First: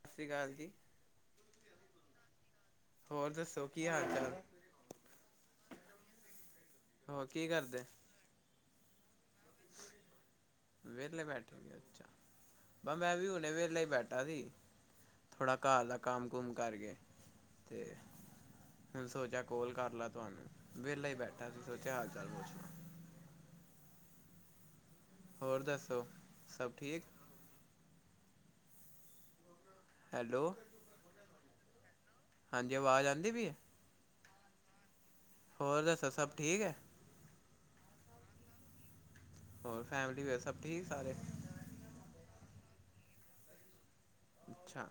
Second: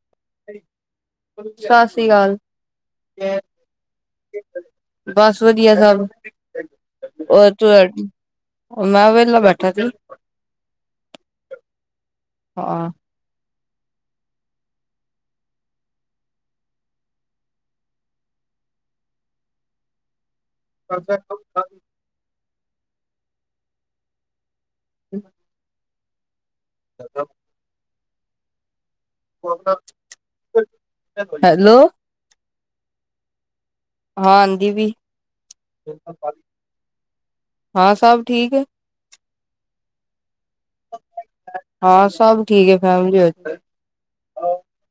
ਸਤਿ ਸ਼੍ਰੀ ਅਕਾਲ ਜੀ। ਸਤਿ ਸ਼੍ਰੀ ਅਕਾਲ। ਹੋਰ ਦੱਸੋ ਕੀ ਹਾਲ ਚਾਲ? ਬਸ, ਵਧੀਆ ਸਭ। ਹੋਰ ਕੀ ਔਰ ਤੂੰ, ਕਰਦੇ? [unintelligible] ਮੈਂ ਵੇਲਾ ਬੈਠ ਵੇਲੇ ਬੈਠੇ ਓਂ ਜੀ ਅੱਛਾ, ਹਾਂ ਬਸ ਮੈਂ ਵੀ ਹੁਨੇ ਵੇਲਾ ਈ ਬੈਠ ਠਾ ਸੀ, ਥੋੜਾ ਘਰ ਦਾ ਕੰਮ-ਕੁਮ ਕਰਕੇ ਤੇ ਫੇਰ ਸੋਚੇਆ ਕੋਲ ਕਰ ਲਾ ਤੁਆਨੂੰ, ਵੇਲਾ ਈ ਬੈਠਾ ਸੀ ਸੋਚੇਆ ਹਾਲ-ਚਾਲ ਪੁੱਛਲਾਂ। ਹੋਰ ਦੱਸੋ ਸਬ [inaudible] [inaudible] ਹੈਲੋ। ਹੈਲੋ। ਹਾਂਜੀ ਅਵਾਜ਼ ਆਂਦੀ ਪਈ ਏ। ਹਾਂ ਆਂਦੀ ਪੀ ਹੋਰ ਦੱਸੋ ਸਬ ਠੀਕ ਐ। ਹਾਂ ਸਬ ਠੀਕ ਏ। ਹੋਰ ਫੈਮਲੀ ਵੇ ਸਬ ਠੀਕ ਸਾਰੇ। ਹਾਂ ਸਬ ਠੀਕ ਏ ਫੈਮਲੀ ਵਿਚ ਤੇ। ਅੱਛਾ,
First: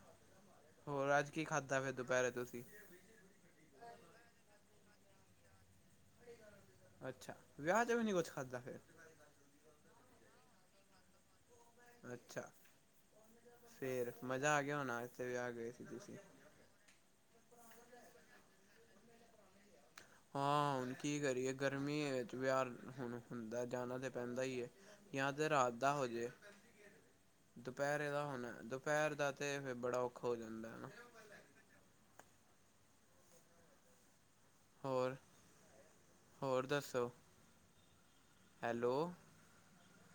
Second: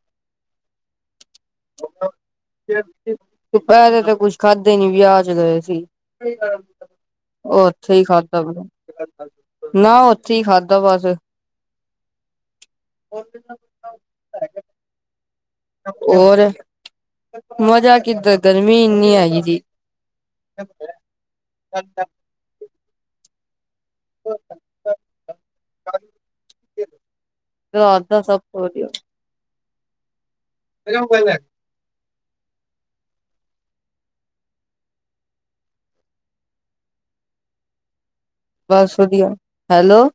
ਹੋਰ ਅੱਜ ਕੀ ਖਾਦਾ ਫੇਰ ਦੁਪੈਰੇ ਤੁਸੀਂ। ਦੁਪੈਰੇ ਤੇ ਕੁੱਛ ਖਾਧਾ ਈ ਨੀ, ਵਿਆਅ ਚ ਗਏ ਸੀ। ਅੱਛਾ, ਵਿਆਹ ਚ ਓਥੇ ਵੀ ਈ ਨੀ ਕੁੱਝ ਖਾਦਾ ਖਾਧਾ ਫਿਰ? ਫੇਰ ਨਾ ਓਥੇ ਈ ਖਾਦਾ ਬਸ। ਅੱਛਾ, ਫੇਰ ਮਜ਼ਾ ਆ ਗੇਆ ਹੋਨਾ ਅੱਜ ਤੇ ਵਿਆਅ ਗਏ ਸੀ ਤੁਸੀਂ। ਹੋਰ, ਮਜ਼ਾ ਕਿਦਰ ਗਰਮੀ ਇੰਨੀ ਹੈਗੀ ਜੀ। ਹਾਂ ਹੁਨ ਕੀ ਕਰੀਏ, ਗਰਮੀ ਏ ਵਿਚ ਵੇਆਅ ਹੁਨ ਹੁੰਦਾ ਜਾਨਾ ਤੇ ਪੈਂਦਾ ਈ ਏ ਜਾਂ ਤੇ ਰਾਤ ਦਾ ਹੋਜੇ। ਰਾਤ ਦੁਪੈਰੇ ਦਾ ਸਭ ਹੁਨ ਤੋਂ ਵਧੀਆ ਦੁਪੈਰ ਦਾ ਤੇ ਫੇਰ ਬੜਾ ਔਖਾ ਹੋ ਜਾਂਦੈ। ਬਜਾਊਂ ਗੈਲੈ ਹੋਰ, ਹੋਰ ਦੱਸੋ ਹੈਲੋ। ਬਸ ਵਧੀਆ ਹੈਲੋ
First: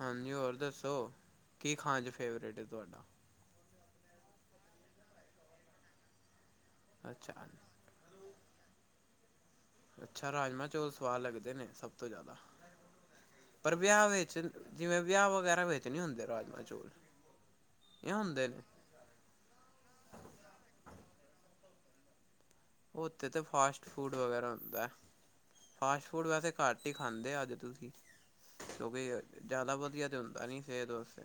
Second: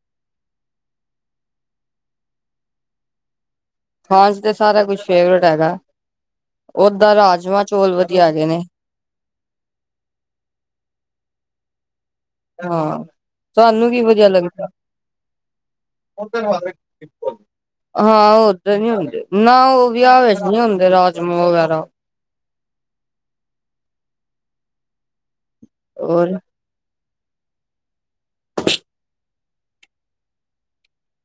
ਹਾਂਜੀ ਹੋਰ ਦੱਸੋ, ਕੀ ਖਾਨ ਚ ਫੇਵਰੇਟ ਏ ਤੁਆਡਾ। ਖਾਨ ਚ ਤੇ ਸਾਰਾ ਕੁਛ ਫੇਵਰੇਟ ਹੈਗਾ, ਓਦਾਂ ਅੱਛਾ। ਰਾਜਮਾਂ ਚੋਲ ਵਦੀਆ ਹੈਗੇ ਨੇ। ਅੱਛਾ ਰਾਜਮਾਂ ਚੋਲ ਸਵਾਦ ਲੱਗਦੇ ਨੇ ਸਬ ਤੋਂ ਜਾਦਾ। ਹਾਂ। ਤਆਨੂੰ ਕੀ ਵਦੀਆ ਲਗਦਾ। ਜਿਵੇਂ ਵਿਆਹ ਵਗੈਰਾ ਵਿੱਚ ਨਹੀਂ ਹੁੰਦੇ ਰਾਜਮਾਂ [unintelligible] ਚੌਲ ਇਹ ਹਾਂ ਹੁੰਦੇ ਨੇ। ਓਦਰ ਨੀ ਹੁੰਦੇ, ਨਾ ਔ ਵੇਆ ਵੇਚ ਨੀ ਹੁੰਦੇ ਰਾਜਮਾਂ ਵਗੈਰਾ। ਓਥੇ ਤੇ ਫਾਸਟ ਫੂਡ ਵਗੈਰਾ ਹੁੰਦੈ, ਫਾਸਟ ਫੂਡ ਹੋਰ ਵੈਸੇ ਘੱਟ ਈ ਖਾਂਦੇ ਅੱਜ ਤੁਸੀਂ। ਕਿਓਂਕਿ ਜਾਦਾ ਵਦੀਆ ਤੇ ਹੁੰਦਾ ਨੀ ਸੇਤ ਵਾਸਤੇ।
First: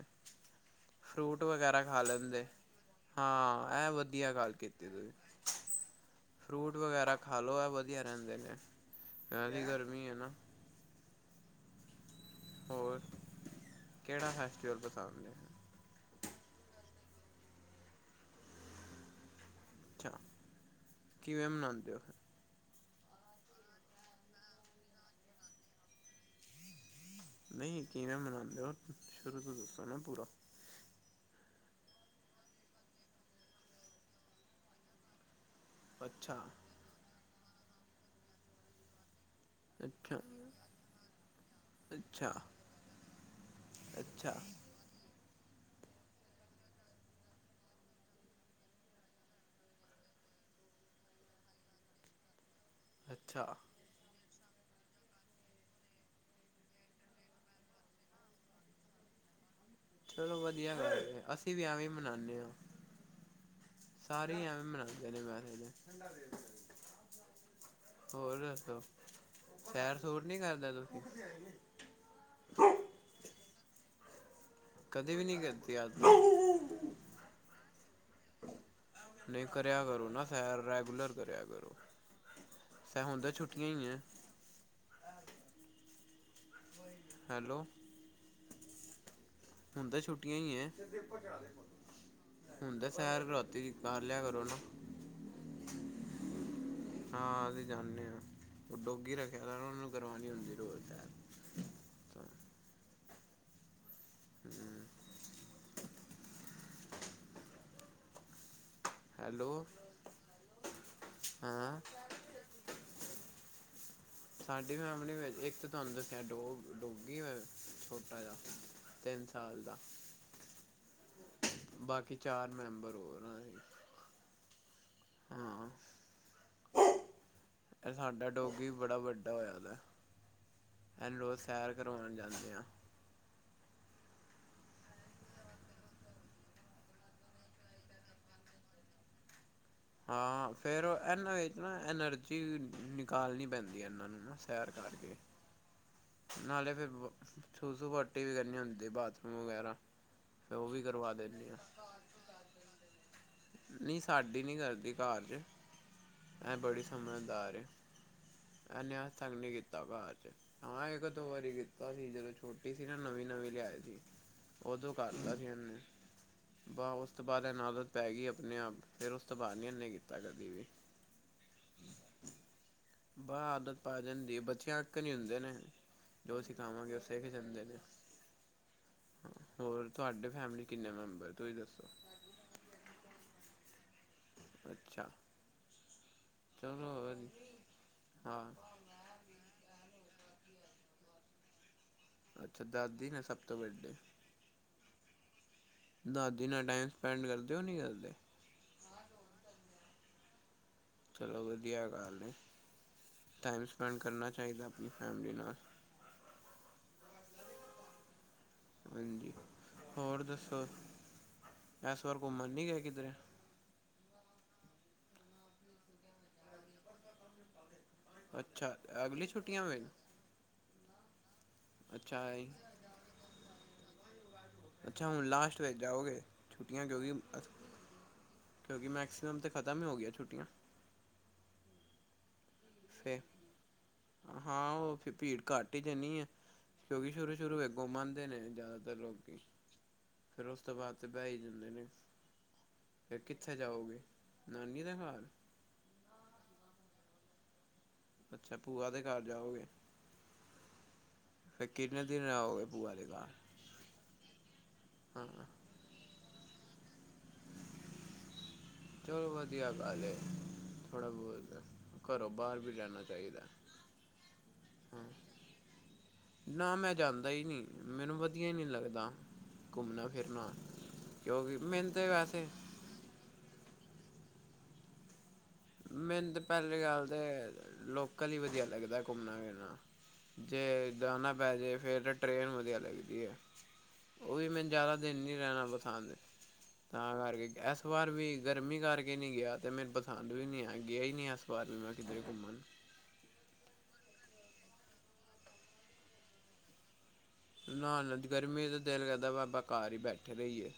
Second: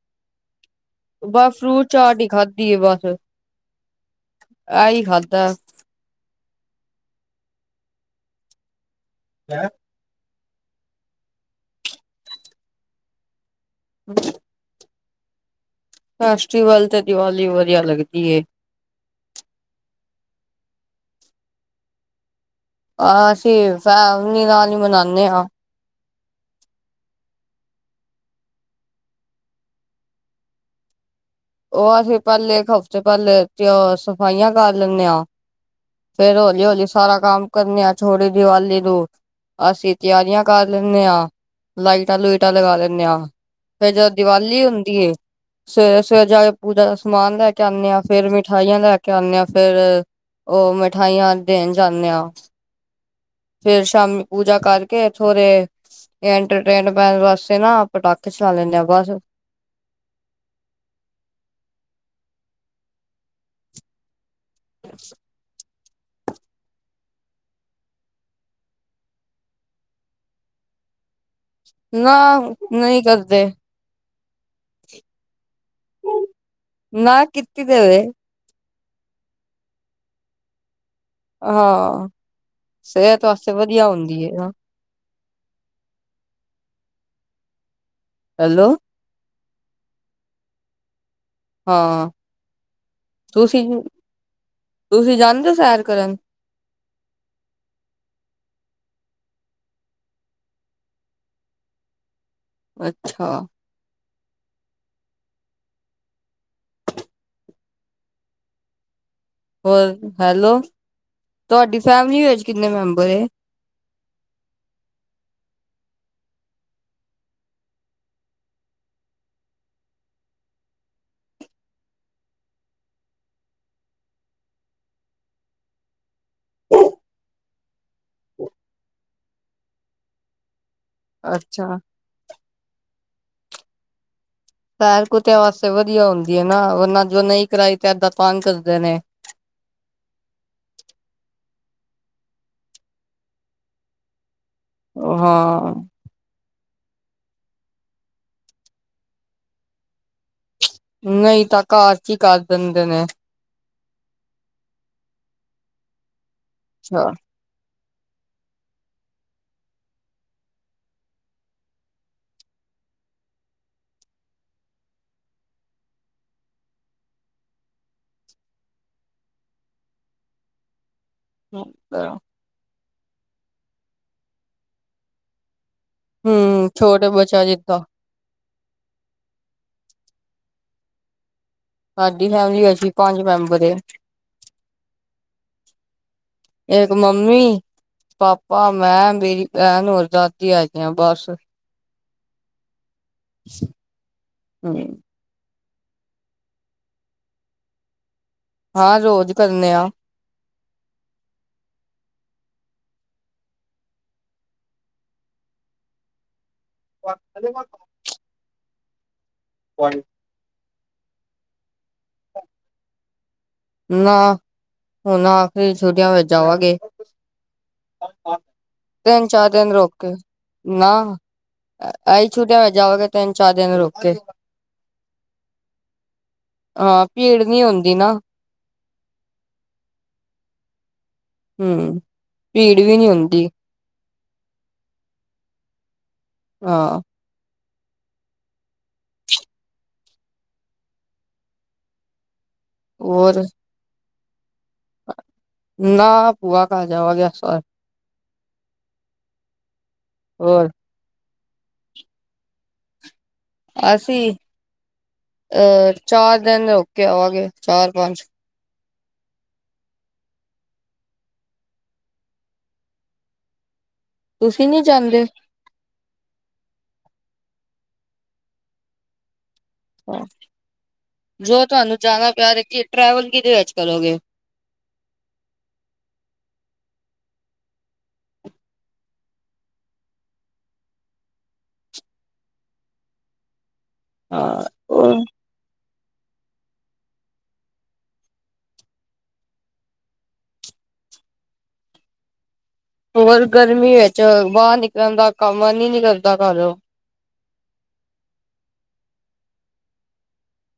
ਫਰੂਟ ਬਸ ਵਗੈਰਾ ਖਾ ਚਾਟ ਹੀ ਲੈਂਦੇ, ਖਾਧੀ ਹਾਂ ਐ ਵਦੀਆ ਗੱਲ ਕੀਤੀ ਐਈ ਤੁਸੀਂ ਖਾਦੈ। ਫਰੂਟ ਵਗੈਰਾ ਖਾ ਲੋ ਐ ਵਦੀਆ ਰੈਂਦੇ ਨੇ, ਜਾਦੀ ਗਰਮੀ ਐ ਨਾ। ਹੋਰ ਕੇੜਾ ਫੈਸਟੀਵਲ ਪਸੰਦ ਏ। ਫੈਸਟੀਵਲ ਤੇ ਦੀਵਾਲੀ ਵਦੀਆ ਲੱਗਦੀ ਏ। ਅੱਛਾ, ਕਿਵੇਂ ਮਨਾਂਦੇ ਓਂ ਫੇਰ। ਆ ਅਸੀਂ ਫੈਮਲੀ ਨਾਲ ਈ ਮਨਾਨੇ ਆਂ। ਨਈਂ ਕਿਵੇਂ ਮਨਾਂਦੇ ਓਂ ਸ਼ੁਰੂ ਤੋਂ ਦੱਸੋ ਨਾ ਪੂਰਾ। ਓ ਅਸੀਂ ਪੈਲੇ ਇੱਕ ਹਫ਼ਤੇ ਪੈਲੇ ਸਫਾਈਆਂ ਕਰ ਲੇਨੇ ਆਂ। ਅੱਛਾ ਫੇਰ ਹੌਲੀ -ਹੌਲੀ ਸਾਰਾ ਕੰਮ ਕਰਨਾ ਆ ਛੋਟੀ ਦੀਵਾਲੀ ਨੂੰ ਅਸੀਂ ਅੱਛਾ ਤਿਆਰੀਆਂ ਕਰ ਲੈਂਣੇ ਆ, ਅੱਛਾ ਲਾਈਟਾਂ-ਲੁਈਟਾਂ ਲਗਾ ਲੈਂਣੇ ਆ। ਫੇਰ ਜਦੋ ਅੱਛਾ ਦੀਵਾਲੀ ਹੁੰਦੀ ਏ ਫੇਰ ਫੇਰ ਜਾ ਕੇ ਪੂਜਾ ਦਾ ਸਮਾਨ ਲੈ ਕੇ ਆਣੇ ਆ, ਫੇਰ ਮਿਠਾਈਆਂ ਲੈ ਕੇ ਆਣੇ ਆਂ ਫੇਰ ਓ ਮਿਠਾਈਆਂ ਦੇਣ ਜਾਂਣੇ ਆ। ਅੱਛਾ‌। ਫੇਰ ਸ਼ਾਮੀ ਪੂਜਾ ਕਰਕੇ ਥੋੜੇ ਇੰਟਰਟੇਨਮੈਂਟ ਵਾਸਤੇ ਨਾ ਪਟਾਕੇ ਚਲਾ ਲੇਂਦਾ ਬਸ। ਚਲੋ ਵਧੀਆ ਗੱਲ ਏ, ਅਸੀਂ ਵੀ ਐਵੇਂ ਈ ਮਨਾਨੇ ਆ, ਸਾਰੇ ਐਵੇਂ ਮਨਾਂਦੇ ਨੇ ਵੈਸੇ ਤਾ ਹੋਰ ਦੱਸੋ? ਸੈਰ ਸੁਰ ਨੀ ਕਰਦੇ ਤੁਸੀਂ? ਮੈ ਨਈ ਕਰਦੀ। ਕਦੇ ਵੀ ਨਈ ਕਰਦੇ ਹੱਦ ਆ। ਨਾ ਕਿਥੇ ਗਏ ਆ। ਨਈ ਕਰੇਆ ਕਰੋ ਨਾ ਸੈਰ ਰੈਗੂਲਰ। ਕਰੇਆ ਕਰੋ, ਹਾਂ। ਹੁਣ ਸਿਹਤ ਤਾਂ ਵਾਸਤੇ ਛੁੱਟੀਆਂ ਈ ਵਧੀਆ ਆਂ। ਹੁੰਦੀ ਏ ਨਾ, ਹੈਲੋ? ਹੈਲੋ? ਹੁਣ ਤਾ ਛੁੱਟੀਆਂ ਈਏ। ਹਾਂ ਹੁਣ ਤਾ ਸੈਰ ਤੁਸੀਂ ਰਾਤੀ ਕਰ ਲੇਆ ਕਰੋ ਨਾ। ਤੁਸੀਂ ਜਾਂਦੇ ਓ ਸੈਰ ਕਰਨ? ਹਾਂ ਅਸੀਂ ਜਾਂਨੇ ਆ, ਓ ਡੋਗੀ ਰੱਖੇਆ ਨਾ ਓ ਨੂੰ ਕਰਵਾਣੀ ਹੁੰਦੀ ਰੋਜ਼ ਸੈਰ। ਤਾਂ ਅੱਛਾ। ਹੁ ਹੈਲੋ ਹੋਰ ਹੈਲੋ, ਤੁਆਡੀ ਹਾਂ ਫੈਮਿਲੀ ਵਿੱਚ ਕਿੰਨੇ ਮੈਂਬਰ ਏ? ਸਾਡੀ ਫੈਮਿਲੀ ਵਿੱਚ ਇੱਕ ਤਾਂ ਤੁਆਨੂੰ ਦੱਸੇਆ ਡੋਗ, ਡੋਗੀ ਹੋਏਆ, ਛੋਟਾ ਜਾ। ਤਿੰਨ ਸਾਲ ਦਾ। ਬਾਕੀ ਚਾਰ ਮੈਂਬਰ ਹੋਰ ਆਏ ਆ। ਹਾਂ। ਏ ਸਾਡਾ ਡੋਗੀ ਬੜਾ ਵੱਡਾ ਹੋਏਆ ਦਾ। ਏਨੂੰ ਅੱਛਾ ਸੈਰ ਕਰੋਣ ਜਾਂਦੇ ਆਂ। ਸੈਰ ਕੁਤੇਆਂ ਵਾਸਤੇ ਵਧੀਆ ਹੁੰਦੀ ਹੈ ਨਾ, ਅਗਰ ਨਾਂ ਜੋ ਨਈ ਕਰਾਈ ਤੇ ਏਦਾਂ ਤੰਗ ਕਰਦੇ ਨੇ। ਹਾਂ ਫੇਰ ਏਨਾਂ ਵਿੱਚ ਨਾ, ਐਨਰਜੀ ਨਿਕਾਲਣੀ ਪੈਂਦੀ ਏਨਾਂ ਨੂੰ ਨਾ ਸੈਰ ਕਰਕੇ। ਹਾਂ। ਨਾਲੇ ਫੇਰ ਵੋ ਸੁਸੂ- ਪੋਟੀ ਵੀ ਕਰਨੀ ਹੁੰਦੀ, ਬਾਥਰੂਮ ਵਗੈਰਾ ਤੇ ਓ ਵੀ ਕਰਵਾ ਦਿੰਨੀ ਆ। ਕੀ ਕਰ ਦਿੰਦੇ ਨੇ। ਨਈ ਸਾਡੀ ਨਈ ਕਰਦੀ ਘਾਰ ਚ, ਏ ਬੜੀ ਅੱਛਾ। ਸਮਝਦਾਰ ਏ। ਏਨੇ ਆ ਤੰਗ ਨਈ ਕੀਤਾ ਬਾਚ। ਹਾਂ ਇੱਕ ਦੋ ਵਾਰੀ ਕੀਤਾ ਸੀ, ਜਦੋਂ ਛੋਟੀ ਸੀ ਨਾ, ਨਵੀਂ-ਨਵੀਂ ਲਿਆਏ ਸੀ। ਉਦੋਂ ਕਰਤਾ ਸੀ ਏਨੇ। ਬਾਸ ਉਸ ਤੋਂ ਬਾਅਦ ਏਨੂ ਆਦਤ ਪੈ ਗਈ ਆਪਣੇ ਆਪ, ਫੇਰ ਉਸ ਤੋਂ ਬਾਦ ਨਈ ਏਨੇ ਕੀਤਾ ਕਦੀ ਵੀ। ਠੀਕ ਐ। ਬਾਹ ਆਦਤ ਪੈ ਜਾਂਦੀ ਏ, ਬੱਚਿਆਂ ਵਾਕਣ ਈ ਹੁੰਦੇ ਨੇ। ਜੋ ਹੂੰ ਸਿਖਾਵਾਂਗੇ ਉਹ ਛੋਟੇ ਸਿੱਖ ਬੱਚਾ ਜਾਂਦੇ ਨੇ। ਜਿੱਦਾਂ ਹੋਰ ਤੁਹਾਡੇ ਫੈਮਲੀ ਕਿੰਨੇ ਮੈਂਬਰ ਤੁਸੀਂ ਦੱਸੋ? ਸਾਡੀ ਫੈਮਿਲੀ ਅਸੀਂ ਪੰਜ ਮੈਂਬਰ ਏ‌। ਅੱਛਾ। ਏਕ ਚਲੋ ਵਧੀਆ ਮੰਮੀ, ਹਾਂ ਪਾਪਾ, ਮੈਂ, ਮੇਰੀ ਭੈਣ ਔਰ ਦਾਦੀ ਹੈਗੀਆ ਬਸ। ਅੱਛਾ ਦਾਦੀ ਨੇ ਸਭ ਤੋਂ ਵੱਡੇ। ਹੂੰ। ਦਾਦੀ ਨਾਲ ਟਾਈਮ ਸਪੈਂਡ ਕਰਦੇ ਓ ਨਈਂ ਕਰਦੇ? ਹਾਂ ਰੋਜ਼ ਕਰਨੇ ਆ। ਚਲੋ ਵਧੀਆ ਗੱਲ ਨੀ ਟਾਈਮ ਸਪੈਂਡ ਕਰਨਾ ਚਾਹੀਦਾ ਆਪਣੀ ਫੈਮਿਲੀ ਨਾਲ। [unintelligible] ਹਾਂਜੀ ਹੋਰ ਦੱਸੋ, ਇਸ ਵਾਰ ਘੁੰਮਣ ਨੀ ਗਏ ਕਿਧਰੇ? ਨਾ, ਹੁਣ ਆਖਰੀ ਛੁਟੀਆਂ ਵਿੱਚ ਜਾਵਾਂਗੇ। ਅੱਛਾ ਅਗਲੀ ਤਿੰਨ- ਚਾਰ ਛੁੱਟੀਆਂ ਦਿਨ ਵਿੱਚ ਰੁਕ ਕੇ। ਨਾ, ਆਈ ਅੱਛਾ ਛੁੱਟੀਆਂ ਵਿੱਚ ਜਾਵਾਂਗੇ ਤਿੰਨ- ਚਾਰ ਦਿਨ ਰੁ ਅੱਛਾ ਹੁਣ ਲਾਸਟ ਵਿੱਚ ਜਾਓਗੇ ਛੁੱਟੀਆਂ ਹਾਂ ਕਿਉਂਕਿ ਭੀੜ ਨੀ ਹੁੰਦੀ ਨਾ ਕਿਉਂਕਿ ਮੈਕਸੀਮਮ ਤੇ ਖਤਮ ਹੀ ਹੋ ਗੀਆ ਛੁਟੀਆਂ। ਹਮਅ ਭੀੜ ਵੀ ਨੀਂ ਫੇ ਹੁੰਦੀ। ਹਾਂ ਉਹ ਫਿਰ ਭੀੜ ਘੱਟ ਹੀ ਜਾਂਨੀ ਐ, ਹਾਂ ਕਿਉਂਕਿ ਸ਼ੁਰੂ -ਸ਼ੁਰੂ ਵਿੱ ਘੁੰਮ ਆਂਦੇ ਨੇ ਜਿਆਦਾਤਰ ਲੋਕੀ। ਫੇਰ ਉਸ ਤੋਂ ਬਾਅਦ ਤੇ ਬਹਿ ਹੀ ਜਾਂਦੇ ਨੇ। ਫੇਰ ਹੋਰ ਕਿੱਥੇ ਜਾਓਗੇ? ਨਾਨੀ ਦੇ ਘਰ। ਨਾ ਭੂਆ ਘਰ ਜਾਵਾਂਗੇ ਏਸ ਵਾਰ। ਅੱਛਾ ਭੂਆ ਦੇ ਘਰ ਜਾਓਗੇ। ਹਅ ਫਿਰ ਕਿੰਨੇ ਦਿਨ ਰਹੋਗੇ ਭੂਆ ਦੇ ਘਰ? ਆਸੀਂ ਹਮ ਅ ਅ ਚਾਰ ਦਿਨ ਹੋ ਕੇ ਆਵਾਂਗੇ ਚਾਰ-ਪੰਜ ਚਲੋ ਵਧੀਆ ਗੱਲ ਏ। ਥੋੜਾ ਬਹੁਤ ਘਰੋਂ ਬਾਹਰ ਵੀ ਜਾਣਾ ਚਾਹੀਦਾ। ਤੁਸੀਂ ਨੀ ਹਾਂ ਜਾਂਦੇ? ਨਾ ਮੈਂ ਜਾਂਦਾ ਹੀ ਨੀਂ ਮੈਨੂੰ ਵਧੀਆ ਨੀਂ ਲੱਗਦਾ। ਘੁੰਮਣਾ, ਫਿਰਨਾ ਕਿਉਂਕਿ ਜੋ ਮੈਨੂੰ ਤੁਹਾਨੂੰ ਤੇ ਜਾਣਾ ਵੈਸੈ ਪਿਆ ਕਿ ਟਰੈਵਲ ਕਿਹਦੇ ਵਿੱਚ ਕਰੋਗੇ? ਮੈਨੂੰ ਤੇ ਪਹਿਲੀ ਗੱਲ ਤੇ ਅ ਲੋਕਲ ਹੀ ਵਧੀਆ ਲੱਗਦਾ ਘੁੰਮਣਾ ਫਿਰਨਾ ਜੇ ਜਾਣਾ ਪੈ ਜੇ ਫੇਰ ਤਾਂ ਟ੍ਰਰੇਨ ਹੀ ਵਧੀਆ ਲੱਗਦੀ ਏ ਉਹੀ ਹਾਂ ਮੈਨੂੰ ਜ਼ਿਆਦਾ ਦਿੱਲੀ ਜਾਣਾ ਪਸੰਦ ਏ ਤਾਂ ਕਰਕੇ ਏਸ ਵਾਰ ਵੀ ਗਰਮੀ ਕਰਕੇ ਨੀਂ ਗਿਆ ਤੇ ਮੈਨੂੰ ਪਸੰ ਦ ਵੀ ਨੀਂ ਹੈਗੀਂ ਗਿਆ ਹੀ ਨੀਂ ਮੈਂ ਏਸ ਵਾਰ ਵੀ ਮੈਂ ਕਿਦਰੇ ਘੁੰਮਣ। ਹੋਰ ਗਰਮੀ ਵਿੱਚ ਬਾਹਰ ਨਿਕਲਣ ਦਾ ਕੰਮ ਹੈ ਵੀ ਨੀਂ ਕਰਦਾ ਘਰੋਂ ਨਾ ਨਾ ਗਰਮੀ ਦਾ ਦਿਲ ਕਰਦਾ ਵਾ ਆਪਾਂ ਘਰ ਹੀ ਬੈਠੇ ਰਹੀ ਏ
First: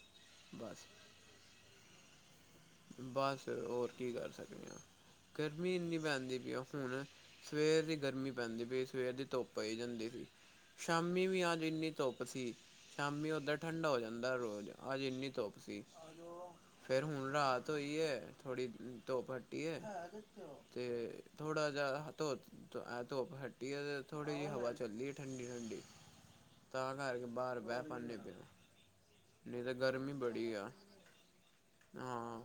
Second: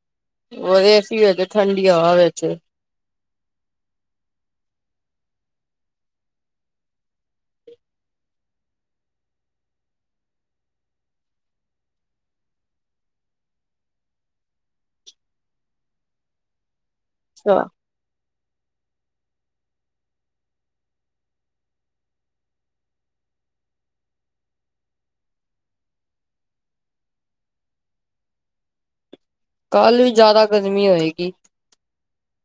ਉਰ ਏ ਸੀ ਵਿੱਚ ਠੰਡੀ ਹਵਾ ਵਿੱਚ। ਬਸ ਹੋਰ ਕੀ ਕਰ ਸਕਦੇ ਆਂ, ਗਰਮੀ ਇੰਨੀ ਪੈਂਦੀ ਪਈ ਆ ਫੁਣ ਸਵੇਰ ਦੀ ਗਰਮੀ ਪੈਂਦੀ ਪਈ ਸਵੇਰ ਦੀ ਧੁੱਪ ਪਈ ਜਾਂਦੀ ਸੀ। ਸ਼ਾਮੀ ਵੀ ਅੱਜ ਐਨੀ ਧੁੱਪ ਸੀ। ਸ਼ਾਮੀ ਓਦਾਂ ਠੰਡਾ ਹੋ ਜਾਂਦਾ ਰੋਜ਼, ਅੱਜ ਐਨੀ ਧੁੱਪ ਸੀ ਫੇਰ ਹੁਣ ਅੱਛਾ ਰਾਤ ਹੋਈ ਐ ਥੋੜੀ ਧੁੱਪ ਹੱਟੀ ਐ ਤੇ ਥੋੜਾ ਜਾ ਧ ਐਹ ਧੁੱਪ ਹੱਟੀ ਏ ਤੇ ਥੋੜ੍ਹੀ ਜੀ ਹਵਾ ਚੱਲੀ ਐ ਠੰਡੀ-ਠੰਡੀ। ਤਾਂ ਕਰਕੇ ਬਾਹਰ ਬਹਿ ਪਾਨੇ ਪ‌ਏ ਆ, ਨਹੀਂ ਤਾਂ ਕੱਲ ਵੀ ਗਰਮੀ ਜ਼ਿਆਦਾ ਬੜੀ ਆ। ਗਰਮੀ ਹੋਏਗੀ। ਹਾਂ,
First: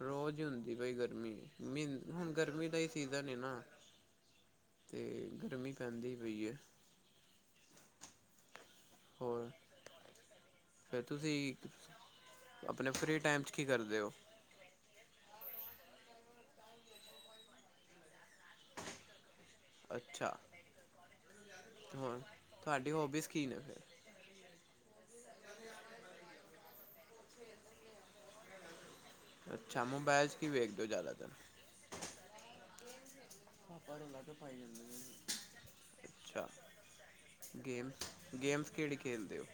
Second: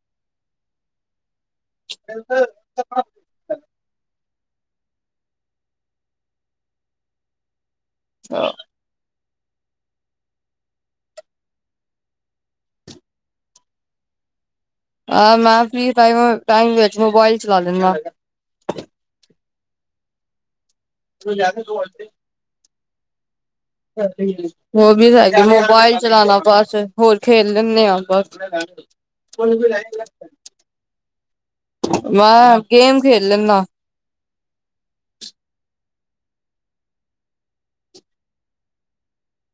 ਰੋਜ਼ ਈ ਹੁੰਦੀ ਪਈ ਗਰਮੀ, ਮੀ ਹੁਣ ਗਰਮੀ ਦਾ ਈ ਸੀਜ਼ ਜ਼ਨ ਏ ਨਾ, ਤੇ ਗਰਮੀ ਪੈਦੀ ਪ‌ਈ ਐ। ਹਾਂ। ਹੋਰ? ਫੇਰ ਤੁਸੀਂ ਆਪਣੇ ਫ੍ਰੀ ਟਾਈਮ ਚ ਕੀ ਕਰਦੇ ਓ? ਅਹ, ਮੈਂ ਫ੍ਰੀ ਟਾਈਮ ਵਿੱਚ ਮੋਬਾਈਲ ਚਲਾ ਲੈਨਾ। ਅੱਛਾ, ਹੁ ਤੁਹਾਡੀ ਹੋਬੀਜ਼ ਕੀ ਨੇ ਫੇਰ? [inaudible] ਓ ਵੀ ਹੈਗੀ, ਮੋਬਾਈਲ ਚਲਾਣਾ ਬਸ ਹੋਰ ਖੇਲ ਲੈਨੇ ਆ ਬਸ। ਅੱਛਾ, ਮੋਬੈਲ ਚ ਕੀ ਵੇਖ ਦੇ ਓ ਜ਼ਿਆਦਾਤਰ? ਮੈਂ ਗੇਮ ਖੇਲ ਲੈਨਾ। ਅੱਛਾ। ਗੇਮਸ, ਗੇਮਸ ਕੇੜੀ ਖੇਲਦੇ ਓ?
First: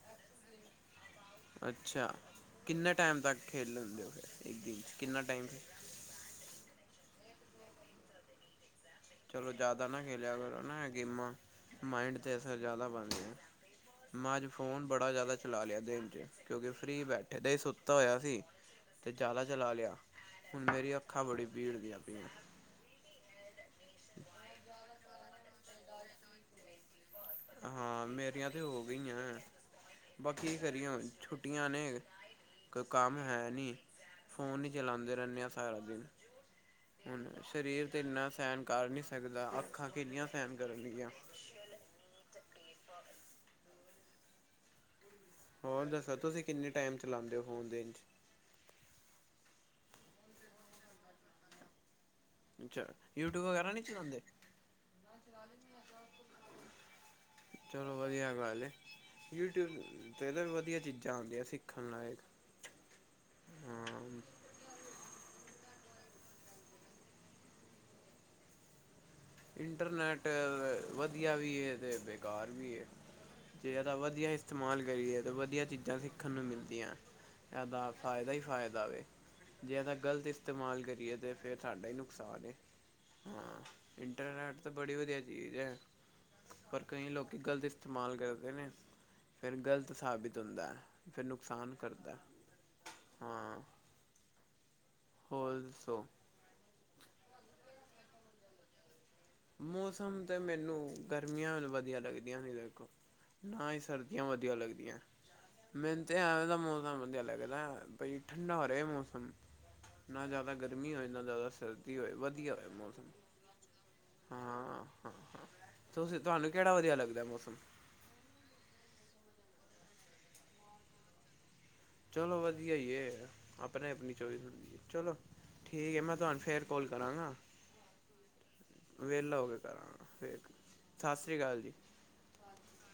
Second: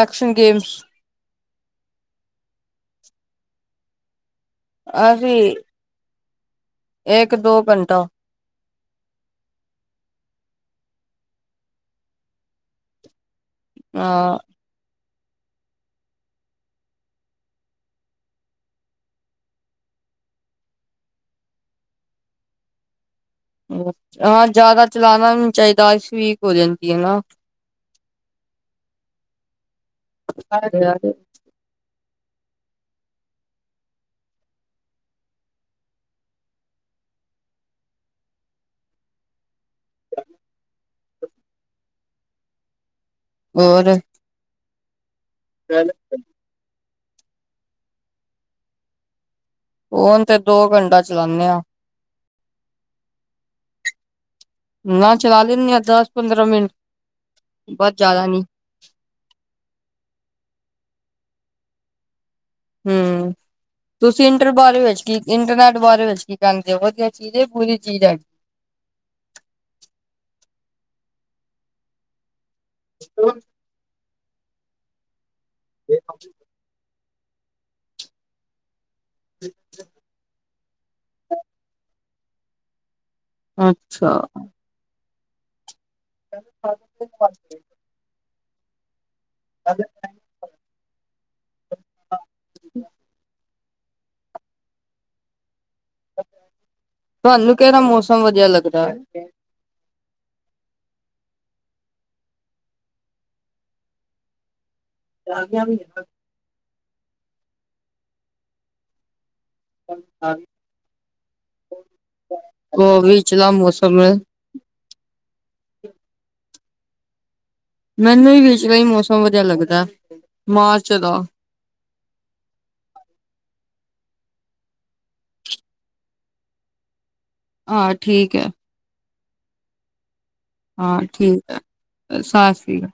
Action games. ਅੱਛਾ, ਕਿੰਨੇ ਟੈਮ ਤੱਕ ਖੇਡ ਲੈਂਦੇ ਓ ਫਿਰ ਇਕ ਦਿਨ ਚ ਕਿੰਨਾ ਟਾਇਮ? ਇੱਕ-ਦੋ ਘੰਟਾ। ਚਲੋ ਜਾਦਾ ਨਾ ਖੇਲਿਆ ਕਰੋ ਨਾ ਏ ਗੇਮਾਂ, ਮਾਇਡ ਤੇ ਅਸਰ ਜਾਦਾ ਪਾਦੀਆ। ਮੈ ਹਾਂ ਜ ਫੋਨ ਬੜਾ ਜਾਦਾ ਚਲਾ ਲਿਆ ਦਿਨ ਚ ਕਿਉਂਕਿ ਫਰੀ ਬੈਠੇ [unintelligible] ਤੇ ਸੁੱਤੇ ਹੋਇਆ ਸੀ। ਤੇ ਜਾਦਾ ਚਲਾ ਲਿਆ ਹੁਣ ਮੇਰੀ ਅੱਖਾਂ ਬੜੀ ਭੀੜ ਦੀਆਂ ਪਈਆ। ਹਾਂ ਜਾਦਾ ਚਲਾਣਾ ਵੀ ਨੀ ਚਾਈਦਾ ਆਈਜ ਵੀਕ ਹੋ ਜਾਂਦੀ ਐ ਨਾ। ਹਾਂ, ਮੇਰੀਆਂ ਤਾਂ ਹੋ ਗਈਆਂ, ਬਾਕੀ [unintelligible] ਛੁੱਟ ਛੁੱਟੀਆਂ ਨੇ, ਕੋਈ ਕੰਮ ਹੈ ਨੀ, ਫੋਨ ਈ ਚਲਾਦੇ ਰਹਿੰਦੇ ਆ ਸਾਰਾ ਦਿਨ। ਹੁਣ ਸਰੀਰ ਤੇ ਐਨਾ ਸਹਿਣ ਕਰ ਨੀ ਸਕਦਾ, ਅੱਖਾਂ ਕਿੰਨੀਆ ਸਹਿਣ ਕਰਨਗੀਆਂ? [inaudible] ਹੋਰ? ਹੋਰ ਦੱਸੋ ਤੁਸੀਂ ਕਿੰਨੇ ਟਾਈਮ ਚਲਾਦੇ ਓ ਫੋਨ ਦਿਨ ਚ? ਹੁਣ ਤੇ ਦੋ ਘੰਟਾ ਚਲਾਣੇ ਆ। ਅੱਛਾ, ਯੂਟਿਊਬ ਵਗੈਰਾ ਨੀ ਚਲਾਦੇ? ਨਾ ਚਲਾ ਲੈਂਦੇ ਆ ਦਸ ਪੰਦਰਾਂ ਮਿੰਟ ਬਸ ਚਲੋ ਜ਼ਿਆਦਾ ਵਧੀਆ ਨੀ ਗੱਲ ਏ। ਯੂਟਿਊਬ ਤੇ ਤਾਂ ਵੀ ਵਧੀਆ ਚੀਜ਼ਾਂ ਆਦੀਆ, ਸਿੱਖਣ ਲਾਇਕ। ਹੂੰ। ਹਾਂ ਤੁਸੀਂ ਇੰਟਰ ਬਾਰੇ ਵਿਚ ਕੀ ਇੰਟਰਨੈੱਟ ਬਾਰੇ ਵਿਚ ਕੀ ਕਹਿੰਦੇ ਓ ਕਿ ਅੱਛੀ ਚੀਜ਼ ਐ [unintelligible] ਬੁਰੀ ਚੀਜ਼ ਐ? ਇੰਟਰਨੈੱਟ ਵਧੀਆ ਵੀ ਏ ਤੇ ਬੇਕਾਰ ਵੀ ਏ। [inaudible] ਜੇ ਏਦਾ ਵਧੀਆ ਇਸਤੇਮਾਲ ਕਰੀਏ ਤਾਂ ਵਧੀਆ ਚੀਜ਼ਾਂ ਸਿੱਖਣ ਨੂੰ ਮਿਲਦੀਆਂ। ਏਦਾ ਫਾਇਦਾ ਈ ਫਾਇਦਾ ਵੇ, ਜੇ ਗਲਤ ਇਸਤੇਮਾਲ ਕਰੀਏ ਤਾਂ ਫੇਰ ਸਾਡਾ ਈ ਨੁਕਸਾਨ ਏ, ਹਾਂ। ਅੱਛਾ ਏ ਤਾਂ ਬੜੀ ਵਧੀਆ ਚੀਜ਼ ਹੈ, ਪਰ ਕਈ ਲੋਕ ਗਲਤ ਇਸਤੇਮਾਲ ਕਰਦੇ ਨੇ। ਫਿਰ ਗਲਤ ਸਾਬਿਤ ਹੁੰਦਾ ਹੈ, ਫਿਰ ਨੁਕਸਾਨ ਕਰਦਾ ਹੈ। ਹੋਲ ਸੋ ਤੁਹਾਨੂੰ ਕਿਹੜਾ ਮੌਸਮ ਵਧੀਆ ਲੱਗਦਾ ਹੈ, ਮੈਂ ਕੇਹਾ ਮੌਸਮ ਤੇ ਮੈਨੂੰ ਗਰਮੀਆਂ ਵਧੀਆ ਲੱਗਦੀਆਂ ਨੇ, ਦੇਖੋ। ਨਾ ਹੀ ਸਰਦੀਆਂ ਵਧੀਆ ਲੱਗਦੀ ਐ ਮੈਨੂੰ ਤੇ ਐਵੇ ਦਾ ਮੌਸਮ ਵਧੀਆ ਲੱਗਦਾ, ਬਈ ਠੰਡਾ ਰਹੇ ਮੌਸਮ ਨਾ ਜ਼ਿਆਦਾ ਗਰਮੀ ਹੋਏ ਨਾ ਜ਼ਿਆਦਾ ਸਰਦੀ ਹੋਏ ਵਧੀਆ ਹੋਏ ਉਹ ਮੌਸਮ ਵਿਚਲਾ ਮੌਸਮ ਹੈ ਹਾਂ ਹਾਂ ਹਾਂ ਤੁਸੀਂ ਤੁਹਾਨੂੰ ਕਿਹੜਾ ਵਧੀਆ ਲੱਗਦਾ ਮੌਸਮ ਮੈਨੂੰ ਹੀ ਵਿਚਲਾ ਹੀ ਮੌਸਮ ਵਧੀਆ ਲੱਗਦਾ, ਮਾਰਚ ਦਾ ਚਲੋ ਵਧੀਆ ਹੀ ਏ, ਆਪਣੇ ਆਪਣੀ ਚੋਇਸ ਐ ਚਲੋ ਠੀਕ ਹੈ, ਮੈਂ ਤੁਹਾਨੂੰ ਫੇਰ ਕਾਲ ਕਰਾਂਗਾ। ਹਾਂ ਠੀਕ ਹੈ। ਵੇਹਲਾ ਹੋ ਕੇ ਕਰਾਂਗਾ ਫਿਰ। ਹਾਂ ਠੀਕ ਹੈ, ਸਤਿ ਸ਼੍ਰੀ ਅਕਾਲ